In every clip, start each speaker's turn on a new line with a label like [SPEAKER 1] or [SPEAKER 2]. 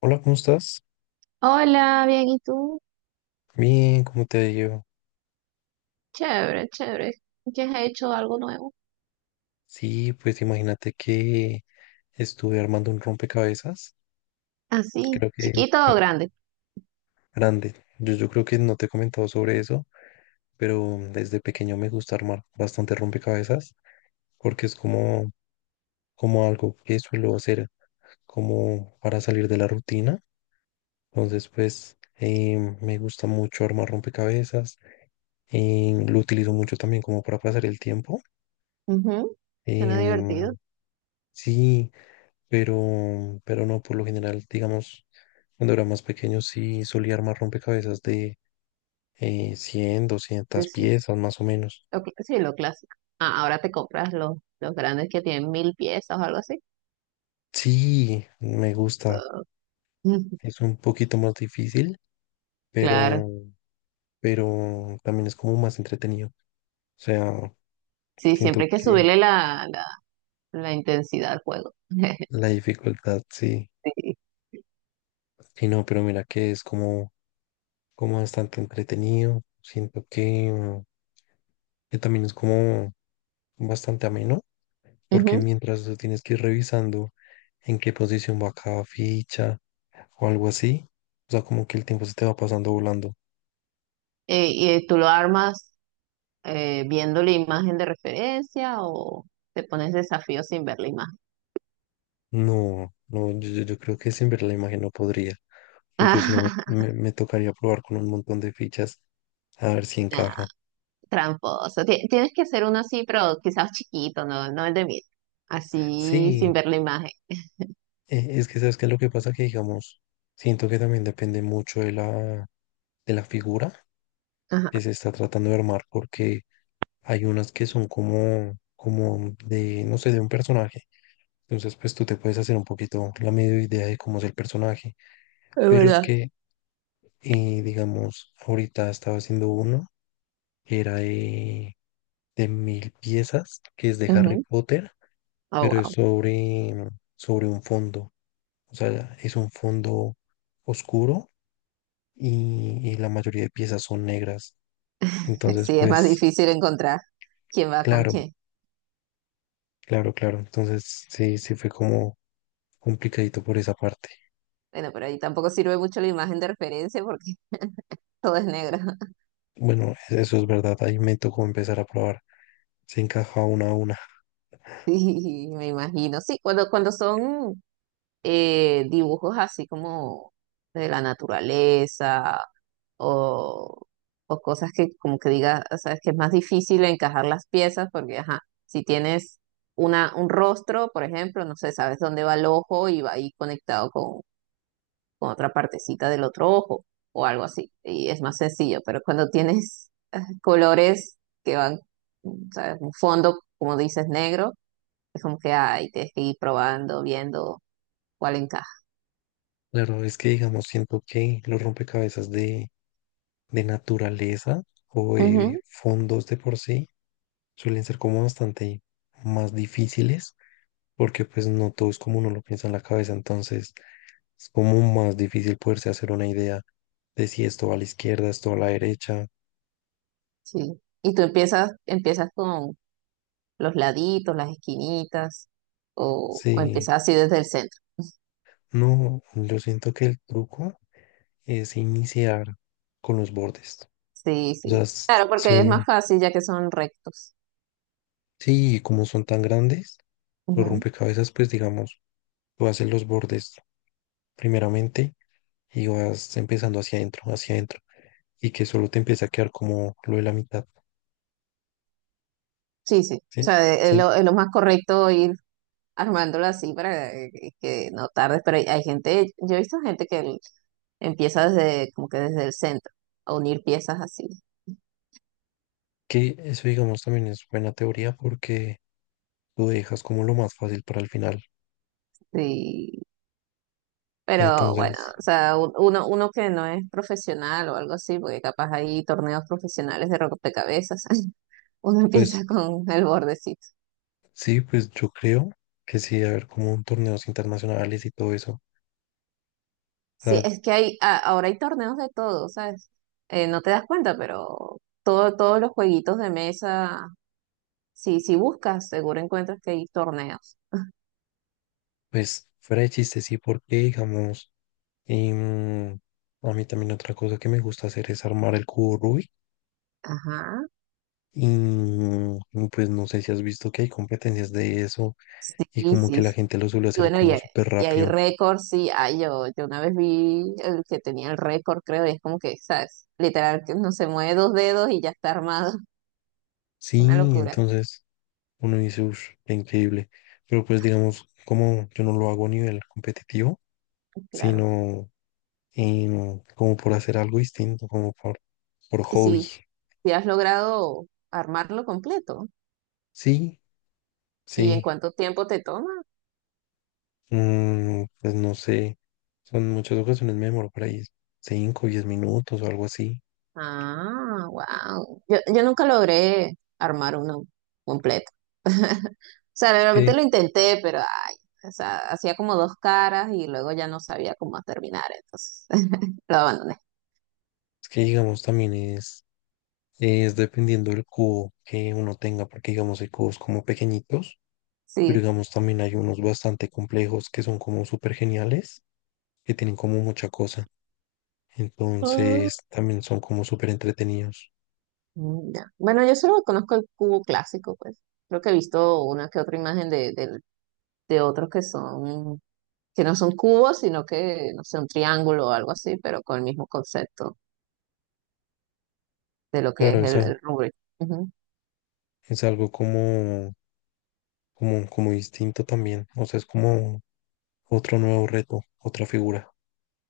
[SPEAKER 1] Hola, ¿cómo estás?
[SPEAKER 2] Hola, bien, ¿y tú?
[SPEAKER 1] Bien, ¿cómo te ha ido?
[SPEAKER 2] Chévere, chévere. ¿Qué has hecho? ¿Algo nuevo?
[SPEAKER 1] Sí, pues imagínate que estuve armando un rompecabezas,
[SPEAKER 2] ¿Así?
[SPEAKER 1] creo que
[SPEAKER 2] ¿Chiquito o
[SPEAKER 1] creo-
[SPEAKER 2] grande?
[SPEAKER 1] grande. Yo creo que no te he comentado sobre eso, pero desde pequeño me gusta armar bastante rompecabezas porque es como algo que suelo hacer como para salir de la rutina. Entonces, pues me gusta mucho armar rompecabezas, lo utilizo mucho también como para pasar el tiempo.
[SPEAKER 2] Ujú. Suena
[SPEAKER 1] Em,
[SPEAKER 2] divertido.
[SPEAKER 1] sí. pero, pero no, por lo general, digamos, cuando era más pequeño sí solía armar rompecabezas de 100,
[SPEAKER 2] Sí,
[SPEAKER 1] 200
[SPEAKER 2] sí.
[SPEAKER 1] piezas más o menos.
[SPEAKER 2] Sí, lo clásico. Ah, ahora te compras los grandes que tienen 1000 piezas o algo así.
[SPEAKER 1] Sí, me gusta,
[SPEAKER 2] Ah.
[SPEAKER 1] es un poquito más difícil,
[SPEAKER 2] Claro.
[SPEAKER 1] pero, pero también es como más entretenido. O sea,
[SPEAKER 2] Sí, siempre
[SPEAKER 1] siento
[SPEAKER 2] hay que
[SPEAKER 1] que
[SPEAKER 2] subirle la intensidad al juego.
[SPEAKER 1] la dificultad sí,
[SPEAKER 2] Sí.
[SPEAKER 1] sí no, pero mira que es como bastante entretenido. Siento que también es como bastante ameno, porque
[SPEAKER 2] Ujú.
[SPEAKER 1] mientras tú tienes que ir revisando en qué posición va cada ficha o algo así, o sea, como que el tiempo se te va pasando volando.
[SPEAKER 2] ¿Y tú lo armas viendo la imagen de referencia o te pones desafío sin ver la imagen?
[SPEAKER 1] No, no, yo creo que sin ver la imagen no podría, porque si no me, me me tocaría probar con un montón de fichas a ver si
[SPEAKER 2] Nah,
[SPEAKER 1] encaja.
[SPEAKER 2] tramposo. Tienes que hacer uno así, pero quizás chiquito, no, no el de mí. Así sin
[SPEAKER 1] Sí.
[SPEAKER 2] ver la imagen.
[SPEAKER 1] Es que sabes que lo que pasa que digamos, siento que también depende mucho de la figura
[SPEAKER 2] Ajá,
[SPEAKER 1] que se está tratando de armar, porque hay unas que son como de, no sé, de un personaje. Entonces, pues tú te puedes hacer un poquito la medio idea de cómo es el personaje.
[SPEAKER 2] es
[SPEAKER 1] Pero es
[SPEAKER 2] verdad.
[SPEAKER 1] que, digamos, ahorita estaba haciendo uno que era de 1.000 piezas, que es de Harry
[SPEAKER 2] Ujú.
[SPEAKER 1] Potter,
[SPEAKER 2] Oh,
[SPEAKER 1] pero es
[SPEAKER 2] wow.
[SPEAKER 1] sobre un fondo. O sea, es un fondo oscuro y la mayoría de piezas son negras. Entonces,
[SPEAKER 2] Sí, es más
[SPEAKER 1] pues,
[SPEAKER 2] difícil encontrar quién va con
[SPEAKER 1] claro,
[SPEAKER 2] quién.
[SPEAKER 1] claro, claro. Entonces, sí, sí fue como complicadito por esa parte.
[SPEAKER 2] Bueno, pero ahí tampoco sirve mucho la imagen de referencia porque todo es negro.
[SPEAKER 1] Bueno, eso es verdad. Ahí me tocó empezar a probar. Se encaja una a una.
[SPEAKER 2] Sí, me imagino. Sí, cuando, son dibujos así como de la naturaleza o, o cosas que como que diga, o sea, es que es más difícil encajar las piezas porque, ajá, si tienes una, un rostro, por ejemplo, no sé, sabes dónde va el ojo y va ahí conectado con otra partecita del otro ojo o algo así, y es más sencillo, pero cuando tienes ah, colores que van, sabes, un fondo, como dices, negro, es como que, ay, tienes que ir probando, viendo cuál encaja.
[SPEAKER 1] Claro, es que, digamos, siento que los rompecabezas de naturaleza o
[SPEAKER 2] Ujú,
[SPEAKER 1] de fondos de por sí suelen ser como bastante más difíciles porque pues no todo es como uno lo piensa en la cabeza. Entonces... es como más difícil poderse hacer una idea de si esto va a la izquierda, esto va a la derecha.
[SPEAKER 2] sí. Y tú empiezas, empiezas con, los laditos, las esquinitas, o,
[SPEAKER 1] Sí,
[SPEAKER 2] empezar así desde el centro.
[SPEAKER 1] no, yo siento que el truco es iniciar con los bordes.
[SPEAKER 2] Sí,
[SPEAKER 1] O
[SPEAKER 2] sí.
[SPEAKER 1] sea, s-
[SPEAKER 2] Claro,
[SPEAKER 1] si
[SPEAKER 2] porque es
[SPEAKER 1] uno,
[SPEAKER 2] más fácil ya que son rectos.
[SPEAKER 1] sí, como son tan grandes, los
[SPEAKER 2] Ujú.
[SPEAKER 1] rompecabezas, pues digamos, tú haces los bordes primeramente y vas empezando hacia adentro, y que solo te empieza a quedar como lo de la mitad,
[SPEAKER 2] Sí, sí. O
[SPEAKER 1] ¿sí?
[SPEAKER 2] sea,
[SPEAKER 1] Sí,
[SPEAKER 2] es lo más correcto ir armándolo así para que, no tardes. Pero hay gente, yo he visto gente empieza desde, como que desde el centro, a unir piezas así.
[SPEAKER 1] que eso, digamos, también es buena teoría porque tú dejas como lo más fácil para el final.
[SPEAKER 2] Sí. Pero bueno,
[SPEAKER 1] Entonces,
[SPEAKER 2] o sea, uno que no es profesional o algo así, porque capaz hay torneos profesionales de rompecabezas, uno
[SPEAKER 1] pues
[SPEAKER 2] empieza con el bordecito.
[SPEAKER 1] sí, pues yo creo que sí, debe haber como un torneos internacionales y todo eso. O
[SPEAKER 2] Sí,
[SPEAKER 1] sea,
[SPEAKER 2] es que hay, ahora hay torneos de todo, ¿sabes? No te das cuenta, pero todo, todos los jueguitos de mesa, sí, si buscas, seguro encuentras que hay torneos.
[SPEAKER 1] pues fuera de chiste, sí, porque digamos, em, a mí también otra cosa que me gusta hacer es armar el cubo Rubik.
[SPEAKER 2] Ajá,
[SPEAKER 1] Y pues no sé si has visto que hay competencias de eso
[SPEAKER 2] sí,
[SPEAKER 1] y como que
[SPEAKER 2] sí,
[SPEAKER 1] la
[SPEAKER 2] sí.
[SPEAKER 1] gente lo suele
[SPEAKER 2] Y
[SPEAKER 1] hacer
[SPEAKER 2] bueno,
[SPEAKER 1] como súper
[SPEAKER 2] y hay
[SPEAKER 1] rápido.
[SPEAKER 2] récords, sí. Ah, yo una vez vi el que tenía el récord, creo, y es como que, ¿sabes? Literal, que no se mueve dos dedos y ya está armado.
[SPEAKER 1] Sí,
[SPEAKER 2] Una locura.
[SPEAKER 1] entonces uno dice, uff, increíble. Pero pues digamos, como yo no lo hago a nivel competitivo,
[SPEAKER 2] Claro.
[SPEAKER 1] sino como por hacer algo distinto, como por
[SPEAKER 2] Y
[SPEAKER 1] hobby.
[SPEAKER 2] si, si has logrado armarlo completo,
[SPEAKER 1] Sí,
[SPEAKER 2] ¿y en
[SPEAKER 1] sí,
[SPEAKER 2] cuánto tiempo te toma?
[SPEAKER 1] pues no sé, son muchas ocasiones me demoro por ahí 5, 10 minutos o algo así.
[SPEAKER 2] Ah, wow. Yo nunca logré armar uno completo. O sea,
[SPEAKER 1] Es
[SPEAKER 2] realmente
[SPEAKER 1] que,
[SPEAKER 2] lo intenté, pero ay, o sea, hacía como dos caras y luego ya no sabía cómo terminar, entonces lo abandoné.
[SPEAKER 1] es que digamos también es dependiendo del cubo que uno tenga, porque digamos hay cubos como pequeñitos, pero
[SPEAKER 2] Sí.
[SPEAKER 1] digamos también hay unos bastante complejos que son como súper geniales, que tienen como mucha cosa.
[SPEAKER 2] Ah.
[SPEAKER 1] Entonces también son como súper entretenidos.
[SPEAKER 2] Mm, ya. Bueno, yo solo conozco el cubo clásico, pues. Creo que he visto una que otra imagen de otros que son, que no son cubos, sino que, no sé, un triángulo o algo así, pero con el mismo concepto de lo que
[SPEAKER 1] Claro,
[SPEAKER 2] es
[SPEAKER 1] es,
[SPEAKER 2] el,
[SPEAKER 1] al-
[SPEAKER 2] el Rubik.
[SPEAKER 1] es algo como distinto también. O sea, es como otro nuevo reto, otra figura.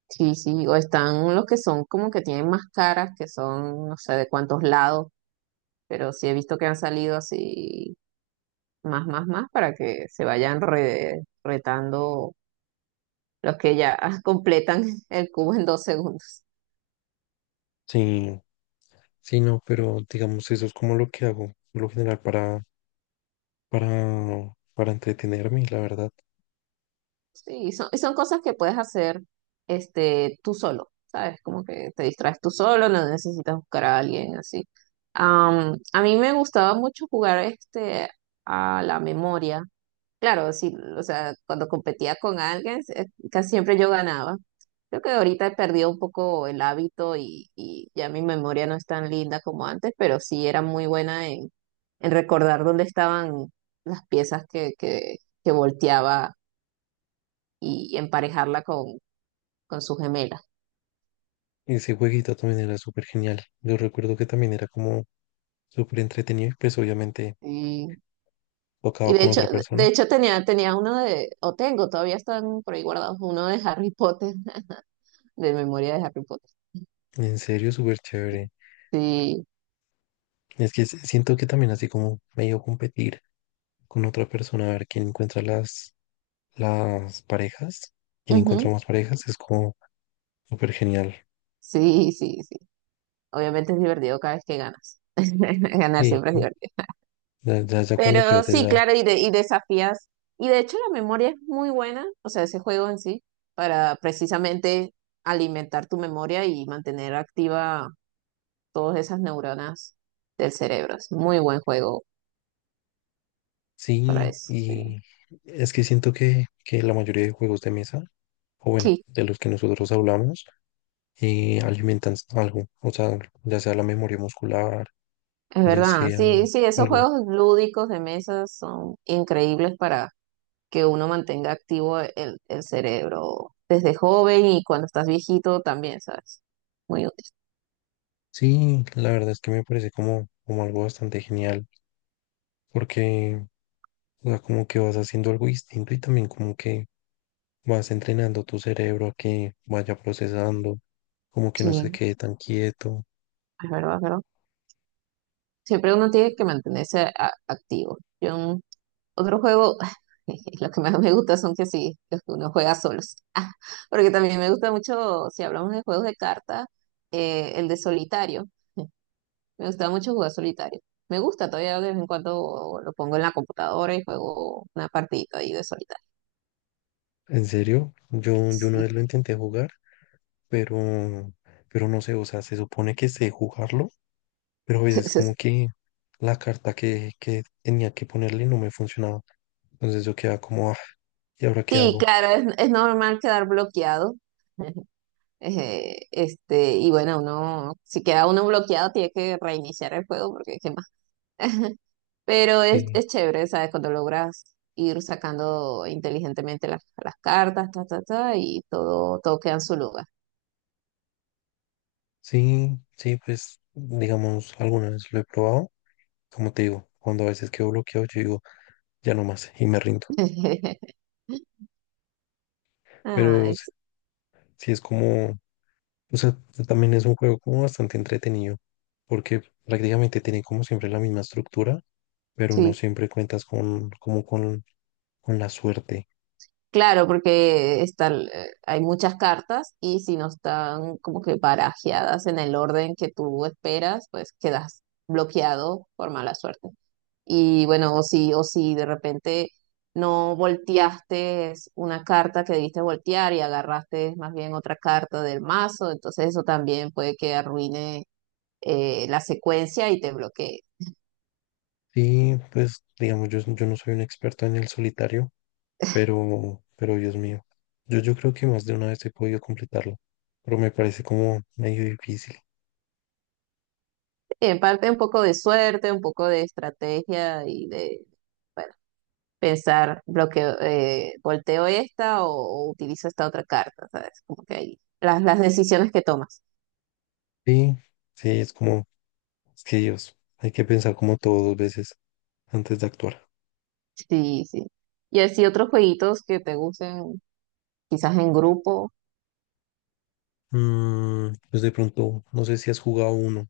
[SPEAKER 2] Sí, sí, o están los que son como que tienen más caras, que son no sé de cuántos lados, pero sí he visto que han salido así más, más, más para que se vayan retando los que ya completan el cubo en 2 segundos.
[SPEAKER 1] Sí, sí, no, pero digamos, eso es como lo que hago, por lo general, para entretenerme, la verdad.
[SPEAKER 2] Sí, son, y son cosas que puedes hacer este, tú solo, ¿sabes? Como que te distraes tú solo, no necesitas buscar a alguien así. A mí me gustaba mucho jugar este, a la memoria. Claro, sí, o sea, cuando competía con alguien, casi siempre yo ganaba. Creo que ahorita he perdido un poco el hábito y ya mi memoria no es tan linda como antes, pero sí era muy buena en recordar dónde estaban las piezas que volteaba y, emparejarla con su gemela.
[SPEAKER 1] Ese jueguito también era súper genial. Yo recuerdo que también era como súper entretenido y pues obviamente
[SPEAKER 2] Y, y
[SPEAKER 1] tocaba con otra
[SPEAKER 2] de
[SPEAKER 1] persona.
[SPEAKER 2] hecho tenía, tenía uno de, o tengo, todavía están por ahí guardados, uno de Harry Potter, de memoria de Harry Potter.
[SPEAKER 1] En serio, súper chévere.
[SPEAKER 2] Sí,
[SPEAKER 1] Es que siento que también así como medio competir con otra persona a ver quién encuentra las parejas, quién encuentra
[SPEAKER 2] ujú.
[SPEAKER 1] más parejas, es como súper genial.
[SPEAKER 2] Sí, sí, sí. Obviamente es divertido cada vez que ganas. Ganar
[SPEAKER 1] Sí,
[SPEAKER 2] siempre es
[SPEAKER 1] sí,
[SPEAKER 2] divertido.
[SPEAKER 1] ya, ya, ya cuando
[SPEAKER 2] Pero
[SPEAKER 1] pierdes
[SPEAKER 2] sí,
[SPEAKER 1] ya.
[SPEAKER 2] claro, y desafías. Y de hecho la memoria es muy buena, o sea, ese juego en sí, para precisamente alimentar tu memoria y mantener activa todas esas neuronas del cerebro. Es muy buen juego para
[SPEAKER 1] Sí,
[SPEAKER 2] eso. Sí,
[SPEAKER 1] y es que siento que la mayoría de juegos de mesa, o bueno,
[SPEAKER 2] sí,
[SPEAKER 1] de los que nosotros hablamos, alimentan algo. O sea, ya sea la memoria muscular,
[SPEAKER 2] es
[SPEAKER 1] ya
[SPEAKER 2] verdad.
[SPEAKER 1] sea
[SPEAKER 2] Sí, sí, esos
[SPEAKER 1] algo.
[SPEAKER 2] juegos lúdicos de mesas son increíbles que uno mantenga activo el cerebro desde joven y cuando estás viejito también, ¿sabes? Muy útil.
[SPEAKER 1] Sí, la verdad es que me parece como, como algo bastante genial, porque, o sea, como que vas haciendo algo distinto y también como que vas entrenando tu cerebro a que vaya procesando, como que no se
[SPEAKER 2] Sí,
[SPEAKER 1] quede tan quieto.
[SPEAKER 2] es verdad, es verdad. Siempre uno tiene que mantenerse activo. Yo, en otro juego, lo que más me gusta son que sí, los que uno juega solos. Ah, porque también me gusta mucho, si hablamos de juegos de cartas, el de solitario. Me gusta mucho jugar solitario. Me gusta, todavía de vez en cuando lo pongo en la computadora y juego una partidita ahí de solitario.
[SPEAKER 1] En serio, yo una
[SPEAKER 2] Sí.
[SPEAKER 1] vez lo intenté jugar, pero, pero no sé, o sea, se supone que sé jugarlo, pero a veces como que la carta que tenía que ponerle no me funcionaba. Entonces yo quedaba como, ah, ¿y ahora qué
[SPEAKER 2] Sí,
[SPEAKER 1] hago?
[SPEAKER 2] claro, es normal quedar bloqueado. Este, y bueno, uno, si queda uno bloqueado, tiene que reiniciar el juego porque qué más. Pero es,
[SPEAKER 1] Sí,
[SPEAKER 2] es chévere, ¿sabes? Cuando logras ir sacando inteligentemente las cartas, ta, ta, ta, y todo, todo queda en su lugar.
[SPEAKER 1] sí, sí, pues digamos, alguna vez lo he probado, como te digo, cuando a veces quedo bloqueado, yo digo, ya no más, y me rindo. Pero
[SPEAKER 2] Ay,
[SPEAKER 1] sí es como, o sea, también es un juego como bastante entretenido, porque prácticamente tiene como siempre la misma estructura pero no
[SPEAKER 2] sí.
[SPEAKER 1] siempre cuentas con, como con la suerte.
[SPEAKER 2] Claro, porque están, hay muchas cartas y si no están como que barajeadas en el orden que tú esperas, pues quedas bloqueado por mala suerte. Y bueno, o si de repente no volteaste una carta que debiste voltear y agarraste más bien otra carta del mazo, entonces eso también puede que arruine la secuencia y te bloquee.
[SPEAKER 1] Sí, pues digamos, yo no soy un experto en el solitario, pero Dios mío, yo creo que más de una vez he podido completarlo, pero me parece como medio difícil.
[SPEAKER 2] En parte un poco de suerte, un poco de estrategia y de... Bueno, pensar, bloqueo, volteo esta o, utilizo esta otra carta, ¿sabes? Como que ahí, las decisiones que tomas.
[SPEAKER 1] Sí, sí, es como, es que Dios, hay que pensar como todo 2 veces antes de actuar.
[SPEAKER 2] Sí, sí. Y así otros jueguitos que te gusten, quizás en grupo.
[SPEAKER 1] Mm, pues de pronto, no sé si has jugado uno.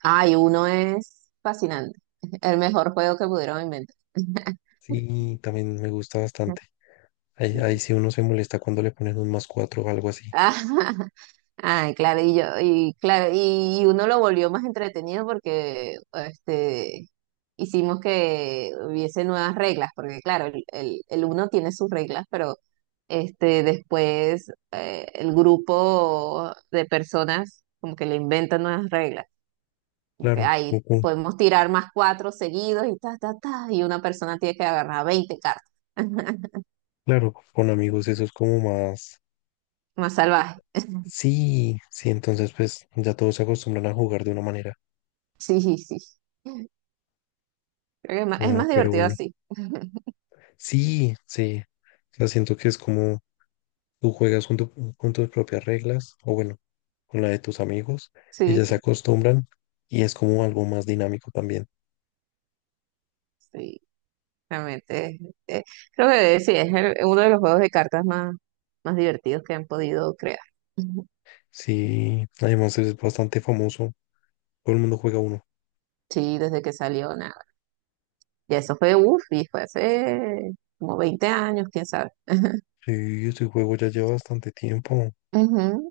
[SPEAKER 2] Ay, Uno es fascinante. El mejor juego que pudieron inventar.
[SPEAKER 1] Sí, también me gusta bastante. Ahí sí uno se molesta cuando le ponen un más cuatro o algo así.
[SPEAKER 2] Ay, claro, y claro, y Uno lo volvió más entretenido porque este hicimos que hubiese nuevas reglas, porque claro, el Uno tiene sus reglas, pero este después el grupo de personas como que le inventan nuevas reglas. Como que
[SPEAKER 1] Claro,
[SPEAKER 2] ay, podemos tirar +4 seguidos y ta, ta, ta, y una persona tiene que agarrar 20 cartas.
[SPEAKER 1] claro, con amigos eso es como más...
[SPEAKER 2] Más salvaje.
[SPEAKER 1] Sí, sí, entonces pues ya todos se acostumbran a jugar de una manera.
[SPEAKER 2] Sí, sí, sí. Creo que es
[SPEAKER 1] Ah,
[SPEAKER 2] más
[SPEAKER 1] pero
[SPEAKER 2] divertido
[SPEAKER 1] bueno,
[SPEAKER 2] así.
[SPEAKER 1] sí, sí. O sea, siento que es como tú juegas con, con tus propias reglas, o bueno, con la de tus amigos, y
[SPEAKER 2] Sí,
[SPEAKER 1] ya se
[SPEAKER 2] sí,
[SPEAKER 1] acostumbran y es como algo más dinámico también.
[SPEAKER 2] sí. Realmente, eh, creo que sí, es uno de los juegos de cartas más, más divertidos que han podido crear. Ujú.
[SPEAKER 1] Sí, además es bastante famoso, todo el mundo juega uno.
[SPEAKER 2] Sí, desde que salió, nada. Y eso fue, uff, y fue hace como 20 años, quién sabe.
[SPEAKER 1] Sí, este juego ya lleva bastante tiempo.
[SPEAKER 2] Ujú.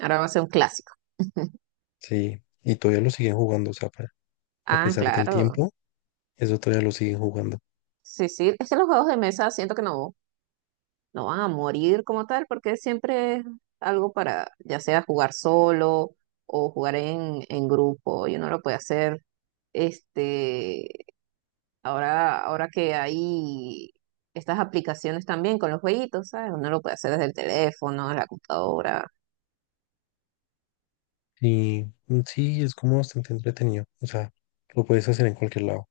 [SPEAKER 2] Ahora va a ser un clásico.
[SPEAKER 1] Sí, y todavía lo siguen jugando, o sea, a
[SPEAKER 2] Ah,
[SPEAKER 1] pesar del
[SPEAKER 2] claro.
[SPEAKER 1] tiempo, eso todavía lo siguen jugando.
[SPEAKER 2] Sí, sí. Es que los juegos de mesa siento que no, no van a morir como tal, porque siempre es algo para, ya sea jugar solo o jugar en, grupo, y uno lo puede hacer este. Ahora, ahora que hay estas aplicaciones también con los jueguitos, ¿sabes? Uno lo puede hacer desde el teléfono, la computadora.
[SPEAKER 1] Y sí, es como bastante entretenido. O sea, lo puedes hacer en cualquier lado.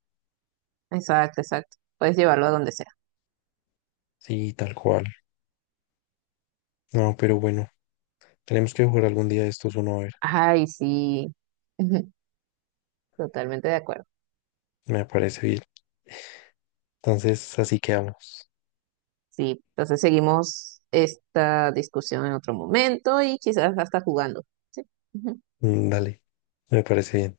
[SPEAKER 2] Exacto, exacto. Puedes llevarlo a donde sea.
[SPEAKER 1] Sí, tal cual. No, pero bueno, tenemos que jugar algún día de estos uno a ver.
[SPEAKER 2] Ay, sí. Totalmente de acuerdo.
[SPEAKER 1] Me parece bien. Entonces, así quedamos.
[SPEAKER 2] Sí, entonces seguimos esta discusión en otro momento y quizás hasta jugando. Sí.
[SPEAKER 1] Mm, dale, me parece bien.